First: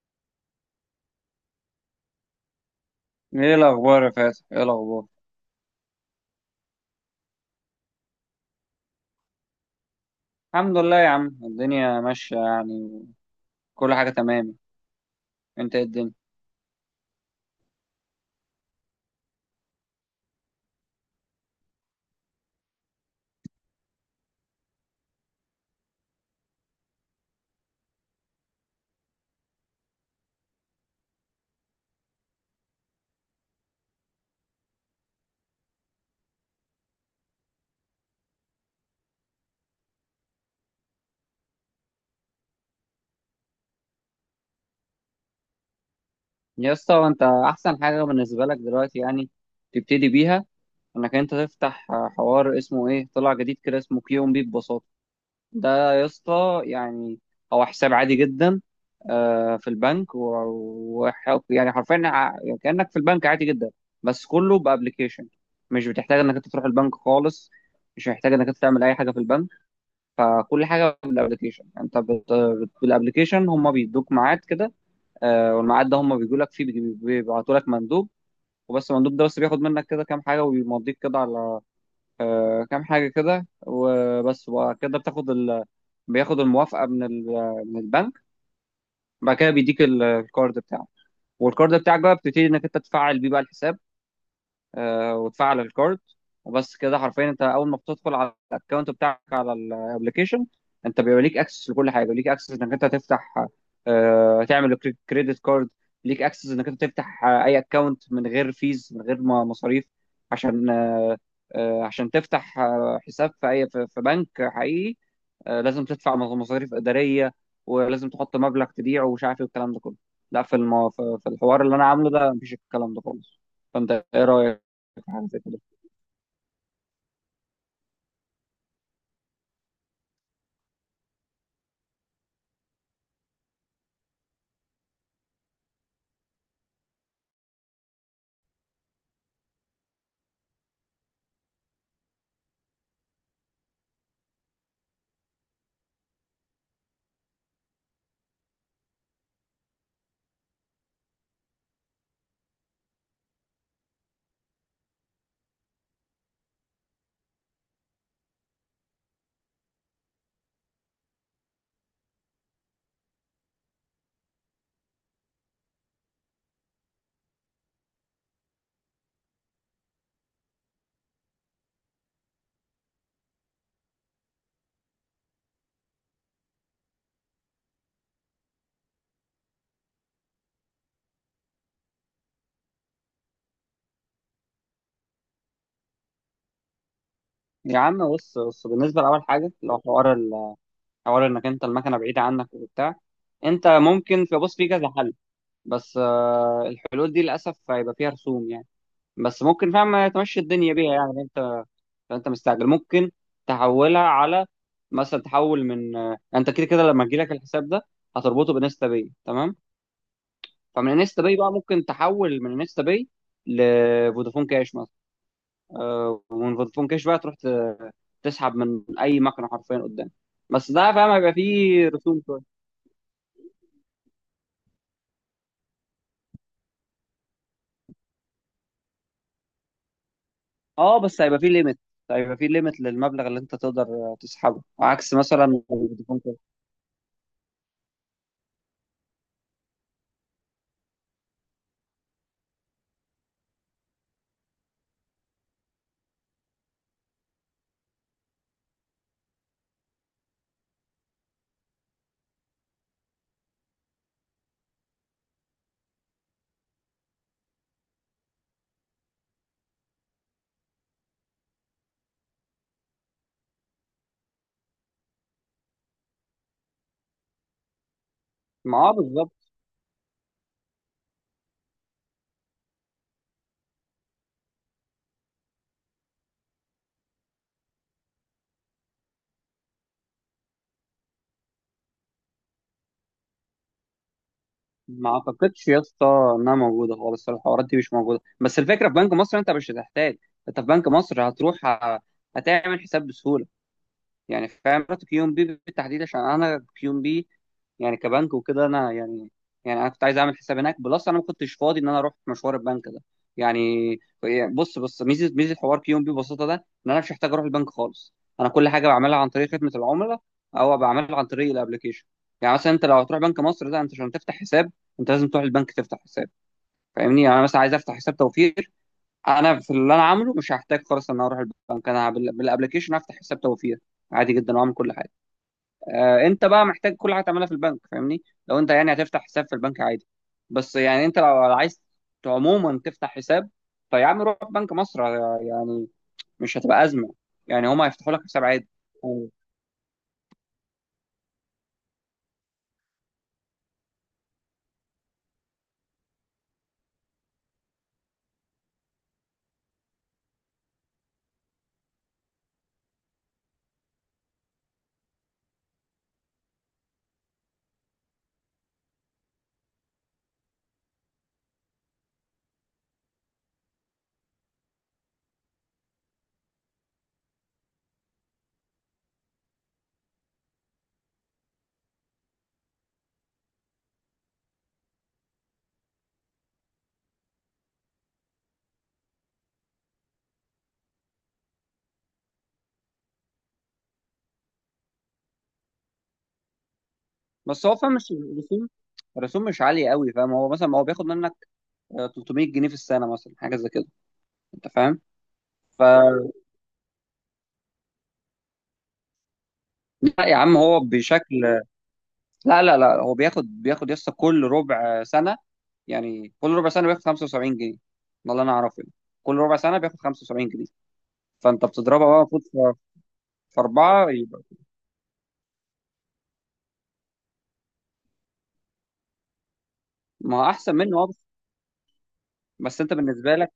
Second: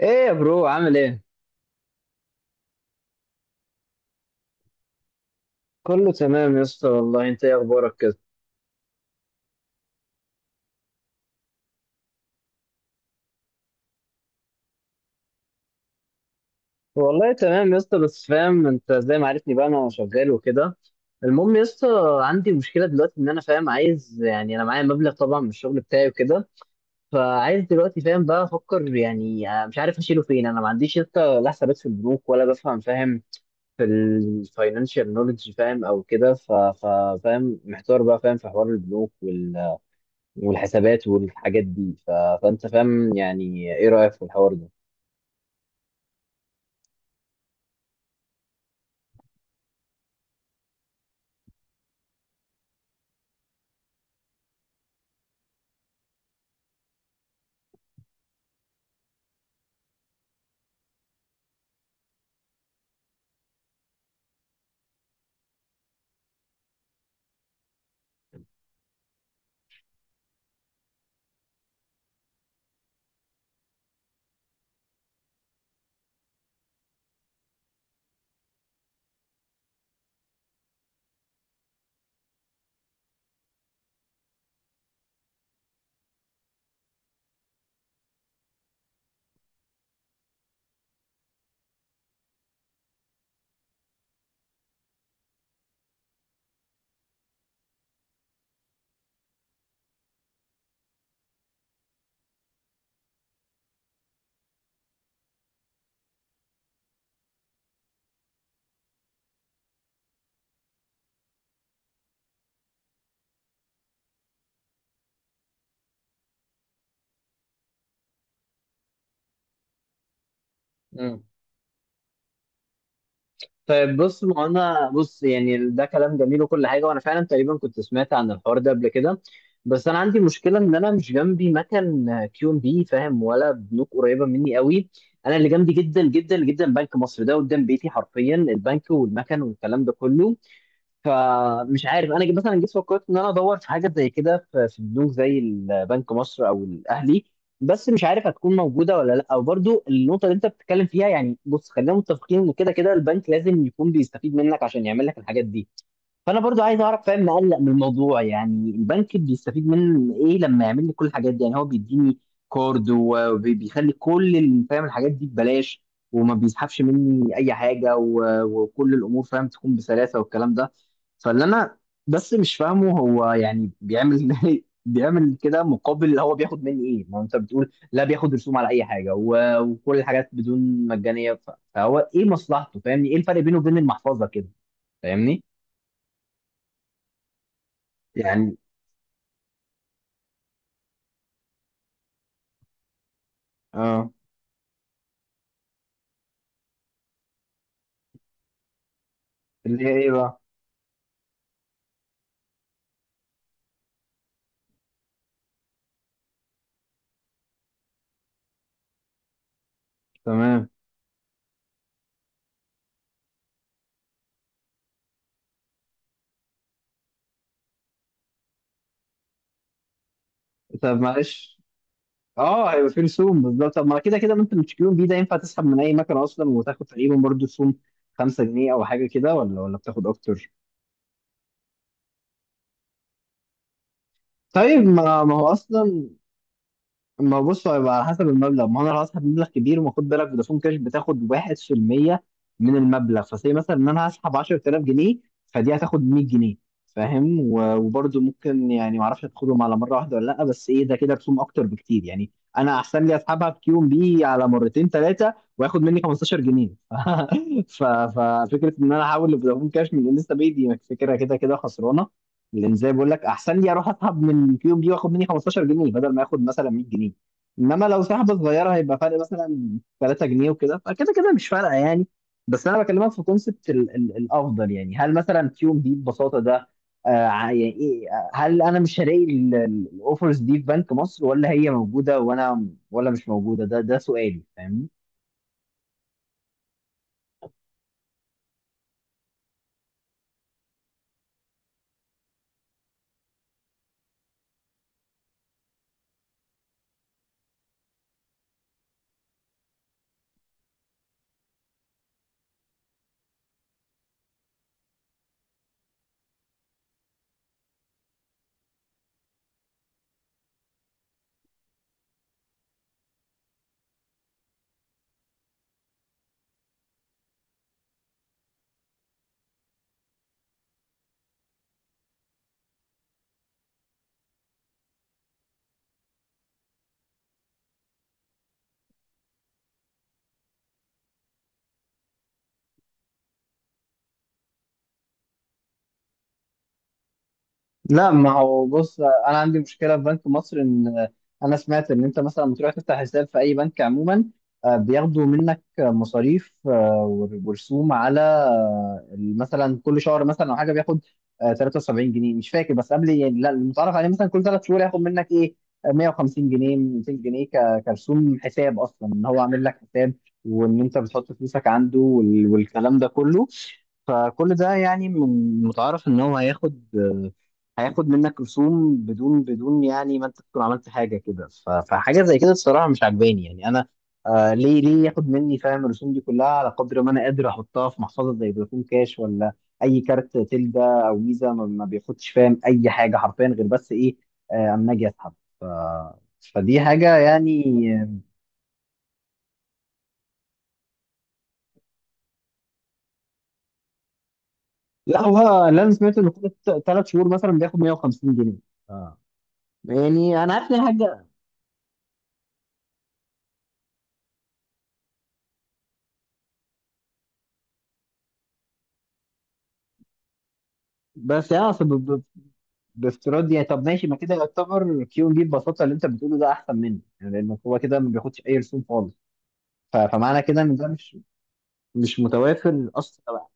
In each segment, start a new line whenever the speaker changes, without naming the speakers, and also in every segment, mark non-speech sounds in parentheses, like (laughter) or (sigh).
ايه يا برو عامل ايه؟
ايه الاخبار يا فاتح، ايه الاخبار؟
كله تمام يا اسطى والله. انت ايه اخبارك كده؟
الحمد لله يا عم، الدنيا ماشيه يعني. كل حاجه تمام. انت إيه الدنيا؟
والله تمام يا اسطى، بس فاهم انت زي ما عرفني بقى انا شغال وكده. المهم يا اسطى، عندي مشكله دلوقتي ان انا فاهم عايز يعني انا معايا مبلغ طبعا من الشغل بتاعي وكده، فعايز دلوقتي فاهم بقى افكر يعني مش عارف اشيله فين. انا ما عنديش يا اسطى لا حسابات في البنوك ولا بفهم فاهم في الفاينانشال نولج فاهم او كده، فاهم محتار بقى فاهم في حوار البنوك والحسابات والحاجات دي فانت فاهم يعني ايه رايك في الحوار ده؟
يا اسطى، انت احسن حاجه بالنسبه لك دلوقتي يعني تبتدي بيها انك انت تفتح حوار اسمه ايه، طلع جديد كده، اسمه كيون بي ببساطه. ده يا اسطى يعني هو حساب عادي جدا، في البنك و... يعني حرفيا كانك في البنك عادي جدا، بس كله بابلكيشن. مش بتحتاج انك انت تروح البنك خالص، مش محتاج انك انت تعمل اي حاجه في البنك. فكل حاجه بالابلكيشن. انت بالابلكيشن هم بيدوك ميعاد كده، والميعاد ده هم بيجوا لك فيه، بيبعتوا لك مندوب، وبس. المندوب ده بس بياخد منك كده كام حاجه، وبيمضيك كده على كام حاجه كده وبس. وبعد كده بتاخد بياخد الموافقه من من البنك. بعد كده بيديك الكارد بتاعه، والكارد بتاعك بقى بتبتدي انك انت تفعل بيه بقى الحساب، وتفعل الكارد وبس كده. حرفيا انت اول ما بتدخل على الاكونت بتاعك على الابلكيشن، انت بيبقى ليك اكسس لكل حاجه. ليك اكسس انك انت تفتح، تعمل كريدت كارد. ليك اكسس انك انت تفتح اي اكونت من غير فيز، من غير مصاريف. عشان عشان تفتح حساب في اي في بنك حقيقي، لازم تدفع مصاريف اداريه، ولازم تحط مبلغ تبيعه ومش عارف ايه والكلام ده كله. لا، في
مم.
في الحوار اللي انا عامله ده مفيش الكلام ده خالص. فانت
طيب بص،
ايه
ما
رايك
انا
في
بص
حاجه زي كده؟
يعني ده كلام جميل وكل حاجه وانا فعلا تقريبا كنت سمعت عن الحوار ده قبل كده. بس انا عندي مشكله ان انا مش جنبي مكان كيو ام بي فاهم ولا بنوك قريبه مني قوي. انا اللي جنبي جدا جدا جدا بنك مصر، ده قدام بيتي حرفيا البنك والمكن والكلام ده كله. فمش عارف انا مثلا جيت فكرت ان انا ادور في حاجه زي كده في بنوك زي البنك مصر او الاهلي، بس مش عارف هتكون موجوده ولا لا. وبرضو النقطه اللي انت بتتكلم فيها يعني بص، خلينا متفقين ان كده كده البنك لازم يكون بيستفيد منك عشان يعمل لك الحاجات دي. فانا برضو عايز اعرف فاهم مقلق من الموضوع، يعني البنك بيستفيد من ايه لما يعمل لي كل الحاجات دي؟ يعني هو بيديني كارد وبيخلي كل فاهم الحاجات دي ببلاش، وما بيسحبش مني اي حاجه وكل الامور فاهم تكون بسلاسه والكلام ده. فاللي انا بس مش فاهمه هو يعني بيعمل (laughs) بيعمل كده مقابل اللي هو بياخد مني ايه؟ ما هو انت بتقول لا بياخد رسوم على اي حاجه وكل الحاجات بدون مجانيه، فهو ايه مصلحته فاهمني؟ ايه الفرق بينه وبين المحفظه كده فاهمني؟
يا عم بص
يعني
بص، بالنسبه لاول حاجه لو حوار حوار انك انت المكنه بعيده عنك وبتاع، انت
اه.
ممكن بص، في كذا حل، بس الحلول دي للاسف هيبقى فيها رسوم يعني، بس ممكن
اللي هي
فاهم
ايه
تمشي
بقى؟
الدنيا بيها يعني. فانت مستعجل، ممكن تحولها على، مثلا تحول من انت كده كده لما تجيلك الحساب ده هتربطه بانستا باي تمام.
تمام.
فمن انستا باي بقى ممكن تحول من انستا باي لفودافون كاش مثلا، ومن فودافون كاش بقى تروح تسحب من اي مكنه حرفيا قدام، بس ده
طب
فاهم هيبقى
معلش،
فيه رسوم شويه.
اه هيبقى في رسوم بالظبط. طب ما كده كده ما انت بتشتريهم بيه، ده ينفع تسحب من اي مكنه اصلا وتاخد تقريبا برضه رسوم 5 جنيه او حاجه كده، ولا ولا بتاخد اكتر؟
اه، بس هيبقى فيه ليميت، للمبلغ اللي انت تقدر تسحبه
طيب،
عكس
ما هو
مثلا
اصلا
فودافون كاش.
ما بص، هيبقى على حسب المبلغ. ما انا لو هسحب مبلغ كبير، وخد بالك فودافون كاش بتاخد 1% من المبلغ، فسي مثلا ان انا هسحب 10000 جنيه، فدي هتاخد 100 جنيه فاهم. وبرضه ممكن يعني ما اعرفش هتاخدهم على مره واحده ولا لا، بس ايه ده كده رسوم اكتر بكتير يعني. انا احسن لي اسحبها في كيو ام بي على مرتين ثلاثه واخد مني 15 جنيه (laughs) ففكره ان انا احول لفودافون كاش من انستا باي دي فكره كده كده خسرانه. لان زي بقول لك احسن لي اروح اسحب من الكيوب دي واخد مني 15 جنيه بدل ما اخد مثلا 100 جنيه. انما لو سحبه صغيره
ما
هيبقى فرق
بالظبط.
مثلا 3 جنيه وكده، فكده كده مش فارقه يعني. بس انا بكلمك في كونسبت الافضل يعني، هل مثلا كيوب دي ببساطه ده آه يعني ايه، هل انا مش هلاقي الاوفرز دي في بنك مصر، ولا هي موجوده وانا ولا مش موجوده؟ ده ده سؤالي فاهمني.
ما اعتقدش يا اسطى انها موجوده خالص، الحوارات دي مش موجوده. بس الفكره في بنك مصر انت مش هتحتاج. انت في بنك مصر هتروح، هتعمل حساب بسهوله. يعني فاهم، رحت كيو ام بي بالتحديد عشان انا كيو ام بي يعني كبنك وكده، انا يعني يعني انا كنت عايز اعمل حساب هناك بلس انا ما كنتش فاضي ان انا اروح مشوار البنك ده يعني. يعني بص بص، ميزه حوار كيون بي ببساطه ده ان انا مش محتاج اروح البنك خالص. انا كل حاجه بعملها عن طريق خدمه العملاء، او بعملها عن طريق الابلكيشن. يعني مثلا انت لو هتروح بنك مصر ده، انت عشان تفتح حساب انت لازم تروح البنك تفتح حساب. فاهمني؟ يعني انا مثلا عايز افتح حساب توفير. انا في اللي انا عامله مش هحتاج خالص ان انا اروح البنك، انا بالابلكيشن افتح حساب توفير عادي جدا واعمل كل حاجه. انت بقى محتاج كل حاجه تعملها في البنك، فاهمني؟ لو انت يعني هتفتح حساب في البنك عادي، بس يعني انت لو عايز عموما تفتح حساب، فيا عم روح بنك مصر، يعني مش هتبقى ازمه. يعني هما
لا
هيفتحوا لك
ما
حساب
هو
عادي.
بص،
آه،
انا عندي مشكله في بنك مصر ان انا سمعت ان انت مثلا لما تروح تفتح حساب في اي بنك عموما، بياخدوا منك مصاريف ورسوم على مثلا كل شهر مثلا او حاجه بياخد 73 جنيه مش فاكر، بس قبل يعني لا المتعارف عليه مثلا كل ثلاث شهور ياخد منك ايه 150 جنيه 200 جنيه كرسوم حساب اصلا ان هو عامل لك حساب وان انت بتحط فلوسك عنده والكلام ده كله. فكل ده يعني متعارف ان هو هياخد هياخد منك رسوم بدون بدون يعني ما انت تكون عملت حاجه كده، فحاجه زي كده الصراحه مش عجباني يعني انا. آه ليه ليه ياخد مني فاهم الرسوم دي كلها، على قدر ما انا قادر احطها في محفظه زي فودافون كاش ولا اي كارت تلدا او فيزا ما بياخدش فاهم اي حاجه حرفيا غير بس ايه اما اجي اسحب ف... فدي حاجه يعني.
بس هو فاهم، مش الرسوم الرسوم مش عاليه قوي فاهم. هو مثلا هو بياخد منك 300 جنيه في السنه مثلا، حاجه زي كده، انت فاهم؟
لا هو اللي
ف
انا سمعت انه كل ثلاث شهور مثلا بياخد 150 جنيه. آه.
لا يا
يعني انا
عم،
عارف ان
هو
هي حاجه.
بشكل لا لا لا، هو بياخد يسطا كل ربع سنة. يعني كل ربع سنة بياخد 75 جنيه. ده اللي أنا أعرفه يعني. كل ربع سنة بياخد 75 جنيه.
بس
فأنت
يعني
بتضربها بقى المفروض في
بافتراض يعني، طب ماشي،
أربعة،
ما كده
يبقى
يعتبر كيو ام بي ببساطه اللي انت بتقوله ده احسن منه يعني، لان هو كده ما بياخدش اي رسوم خالص،
ما
فمعنى
هو
كده
أحسن
ان ده
منه.
مش
بس،
مش
بس
متوافر
أنت
اصلا
بالنسبة
بقى.
لك،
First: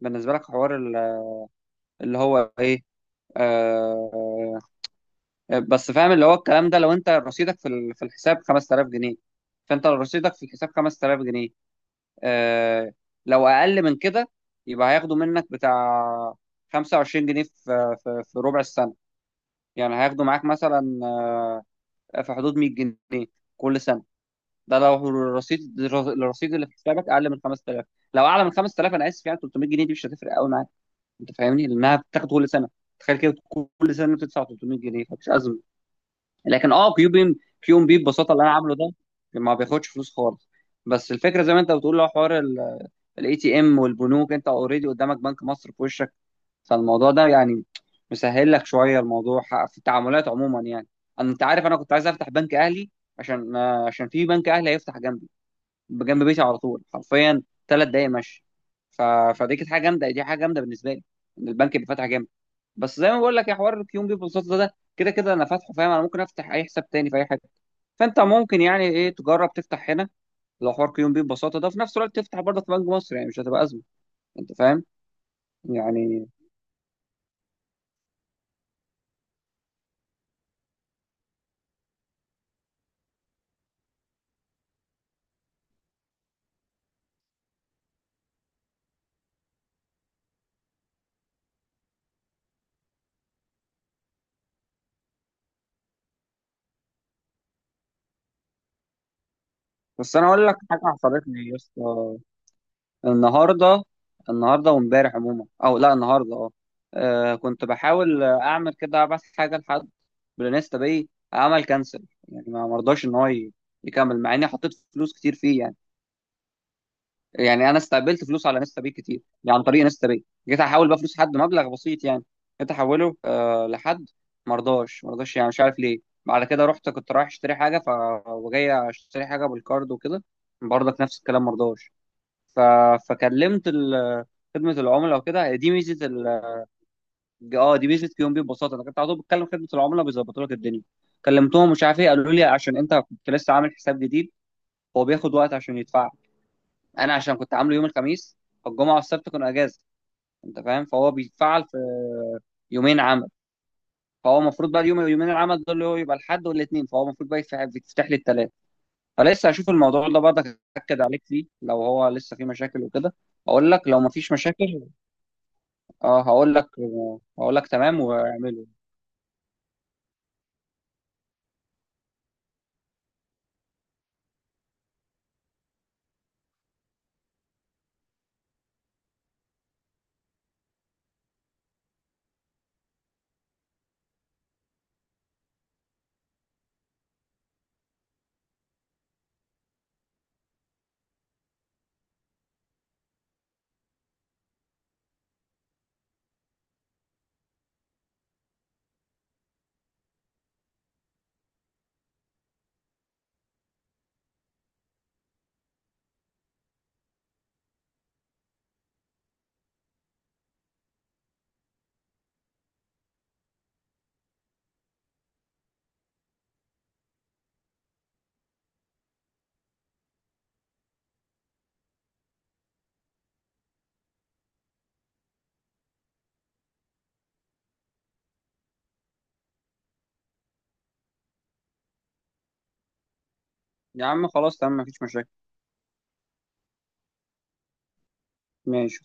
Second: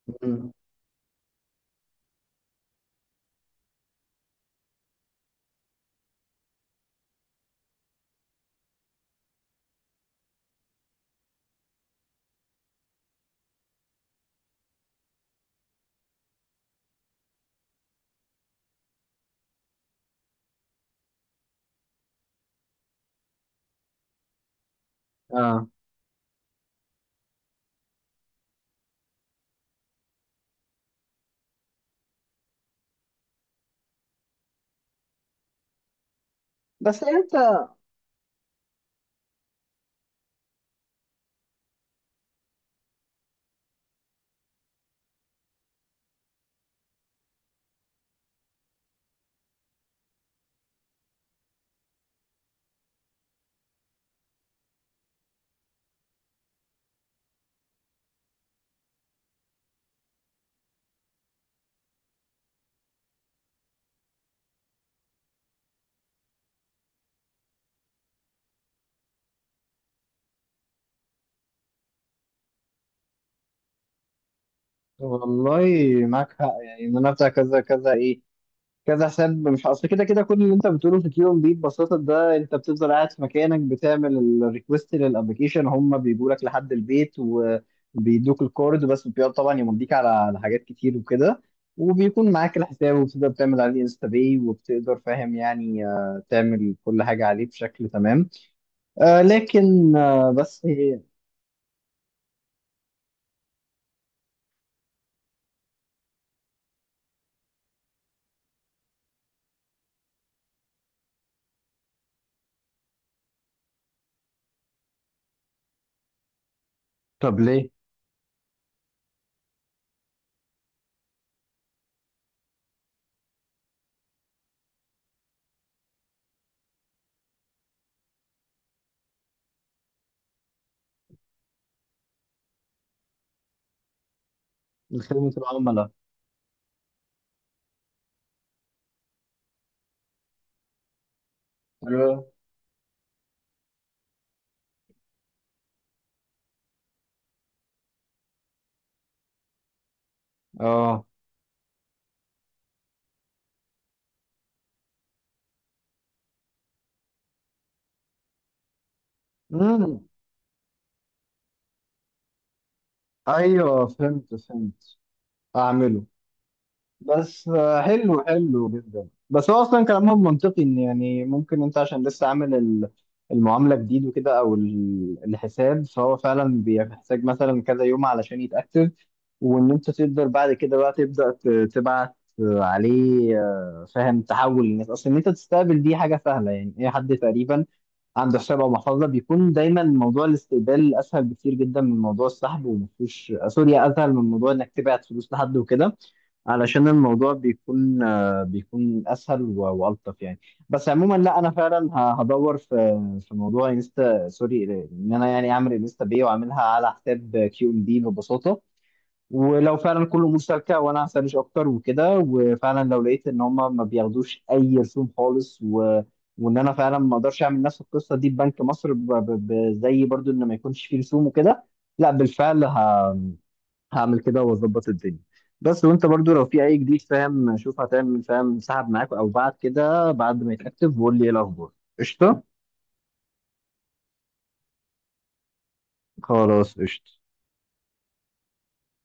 مم.
حوار اللي هو إيه، آه بس فاهم اللي هو الكلام ده، لو أنت رصيدك في في الحساب 5000 جنيه، فأنت لو رصيدك في الحساب 5000 جنيه، آه، لو اقل من كده يبقى هياخدوا منك بتاع 25 جنيه في ربع السنه. يعني هياخدوا معاك مثلا في حدود 100 جنيه كل سنه. ده لو
اه
الرصيد اللي في حسابك اقل من 5000. لو اعلى من 5000، انا اسف يعني 300 جنيه دي مش هتفرق قوي معاك، انت فاهمني، لانها بتاخد كل سنه. تخيل كده، كل سنه بتدفع 300 جنيه، فمش ازمه. لكن
بس انت
كيو ام بي ببساطه اللي انا عامله ده ما بياخدش فلوس خالص. بس الفكره زي ما انت بتقول لو حوار الاي تي ام والبنوك، انت اوريدي قدامك بنك مصر في وشك. فالموضوع ده يعني مسهل لك شويه الموضوع في التعاملات عموما يعني. انت عارف انا كنت عايز افتح بنك اهلي عشان في بنك اهلي هيفتح جنبي، جنب بيتي على طول حرفيا، 3 دقايق مشي. ف... فدي كانت حاجه جامده، دي حاجه جامده بالنسبه لي ان البنك يبقى فاتح جنبي. بس زي ما بقول لك، يا حوار الكيون بيبول سوت ده كده كده انا فاتحه فاهم. انا ممكن افتح اي حساب تاني في اي حاجه. فانت ممكن يعني ايه تجرب تفتح هنا لو حوار كيون بي ببساطه ده، في نفس الوقت تفتح برضه في بنك مصر، يعني مش هتبقى ازمه، انت فاهم؟
والله
يعني
معاك حق. يعني ان انا بتاع كذا كذا ايه كذا حساب، مش اصل كده كده كل اللي انت بتقوله في كيون بي ببساطه ده، انت بتفضل قاعد في مكانك بتعمل الريكوست للابلكيشن، هم بيجوا لك لحد البيت وبيدوك الكورد، بس بيقعد طبعا يمضيك على على حاجات كتير وكده، وبيكون معاك الحساب وبتقدر تعمل عليه انستا باي وبتقدر فاهم يعني تعمل كل حاجه عليه بشكل تمام. آه لكن
بس انا
آه
اقول لك
بس
حاجه
هي.
حصلت لي يا اسطى النهارده. وامبارح عموما، او لا النهارده، كنت بحاول اعمل كده ابعت حاجه لحد بالانستا باي، عمل كانسل يعني، ما مرضاش ان هو يكمل مع اني حطيت فلوس كتير فيه يعني.
طب ليه؟
يعني انا استقبلت فلوس على انستا باي كتير، يعني عن طريق انستا باي. جيت احول بقى فلوس حد مبلغ بسيط يعني، جيت احوله لحد، مرضاش، يعني مش عارف ليه. بعد كده رحت، كنت رايح اشتري حاجه وجاي اشتري حاجه بالكارد وكده، برضك نفس الكلام مرضاش. ف... فكلمت خدمه العملاء
خدمه
وكده. دي
العملاء.
ميزه اه، دي ميزه كيوم بي ببساطه. انا كنت على طول بتكلم خدمه العملاء بيظبطوا لك الدنيا. كلمتهم، مش عارف ايه،
اه.
قالوا لي عشان انت كنت لسه عامل حساب جديد هو بياخد وقت عشان يدفع. انا عشان كنت عامله يوم الخميس، فالجمعه والسبت كانوا اجازه، انت فاهم،
آه.
فهو بيتفعل في يومين عمل. فهو المفروض بقى اليوم، يومين العمل دول اللي هو يبقى الحد والاثنين، فهو المفروض بقى يتفتح، لي الثلاث. فلسه هشوف
مم.
الموضوع ده، برضك اتاكد عليك فيه لو هو لسه فيه مشاكل وكده اقول لك.
ايوه
لو مفيش
فهمت
مشاكل
فهمت. اعمله.
اه هقول لك،
بس
تمام،
حلو
واعمله.
حلو جدا، بس هو اصلا كلامهم منطقي ان يعني ممكن انت عشان لسه عامل المعامله جديد وكده او الحساب، فهو فعلا بيحتاج مثلا كذا يوم علشان يتاكتف وان انت تقدر بعد كده بقى تبدا تبعت عليه. فاهم تحول الناس. اصلا ان انت تستقبل دي حاجه سهله يعني، اي حد تقريبا عنده حساب او محفظه بيكون دايما موضوع الاستقبال اسهل بكتير جدا من موضوع السحب، ومفيش سوري اسهل من موضوع انك تبعت فلوس لحد وكده، علشان الموضوع بيكون بيكون اسهل والطف يعني. بس عموما لا انا فعلا هدور في في موضوع انستا سوري ان انا يعني اعمل انستا باي واعملها على حساب كيو ام دي ببساطه، ولو فعلا كله مشتركه وانا هسرش اكتر وكده، وفعلا لو لقيت ان هم ما بياخدوش اي رسوم خالص و وان انا فعلا ما اقدرش اعمل نفس القصه دي ببنك مصر زي برضو ان ما يكونش فيه رسوم وكده، لا بالفعل هعمل كده واظبط الدنيا. بس وانت برضو لو في اي جديد فاهم شوف هتعمل فاهم سحب معاك او بعد كده بعد ما يتاكتف وقول لي ايه الاخبار. قشطه.
يا عم خلاص، تمام، مفيش مشاكل،
خلاص قشطه.
ماشي.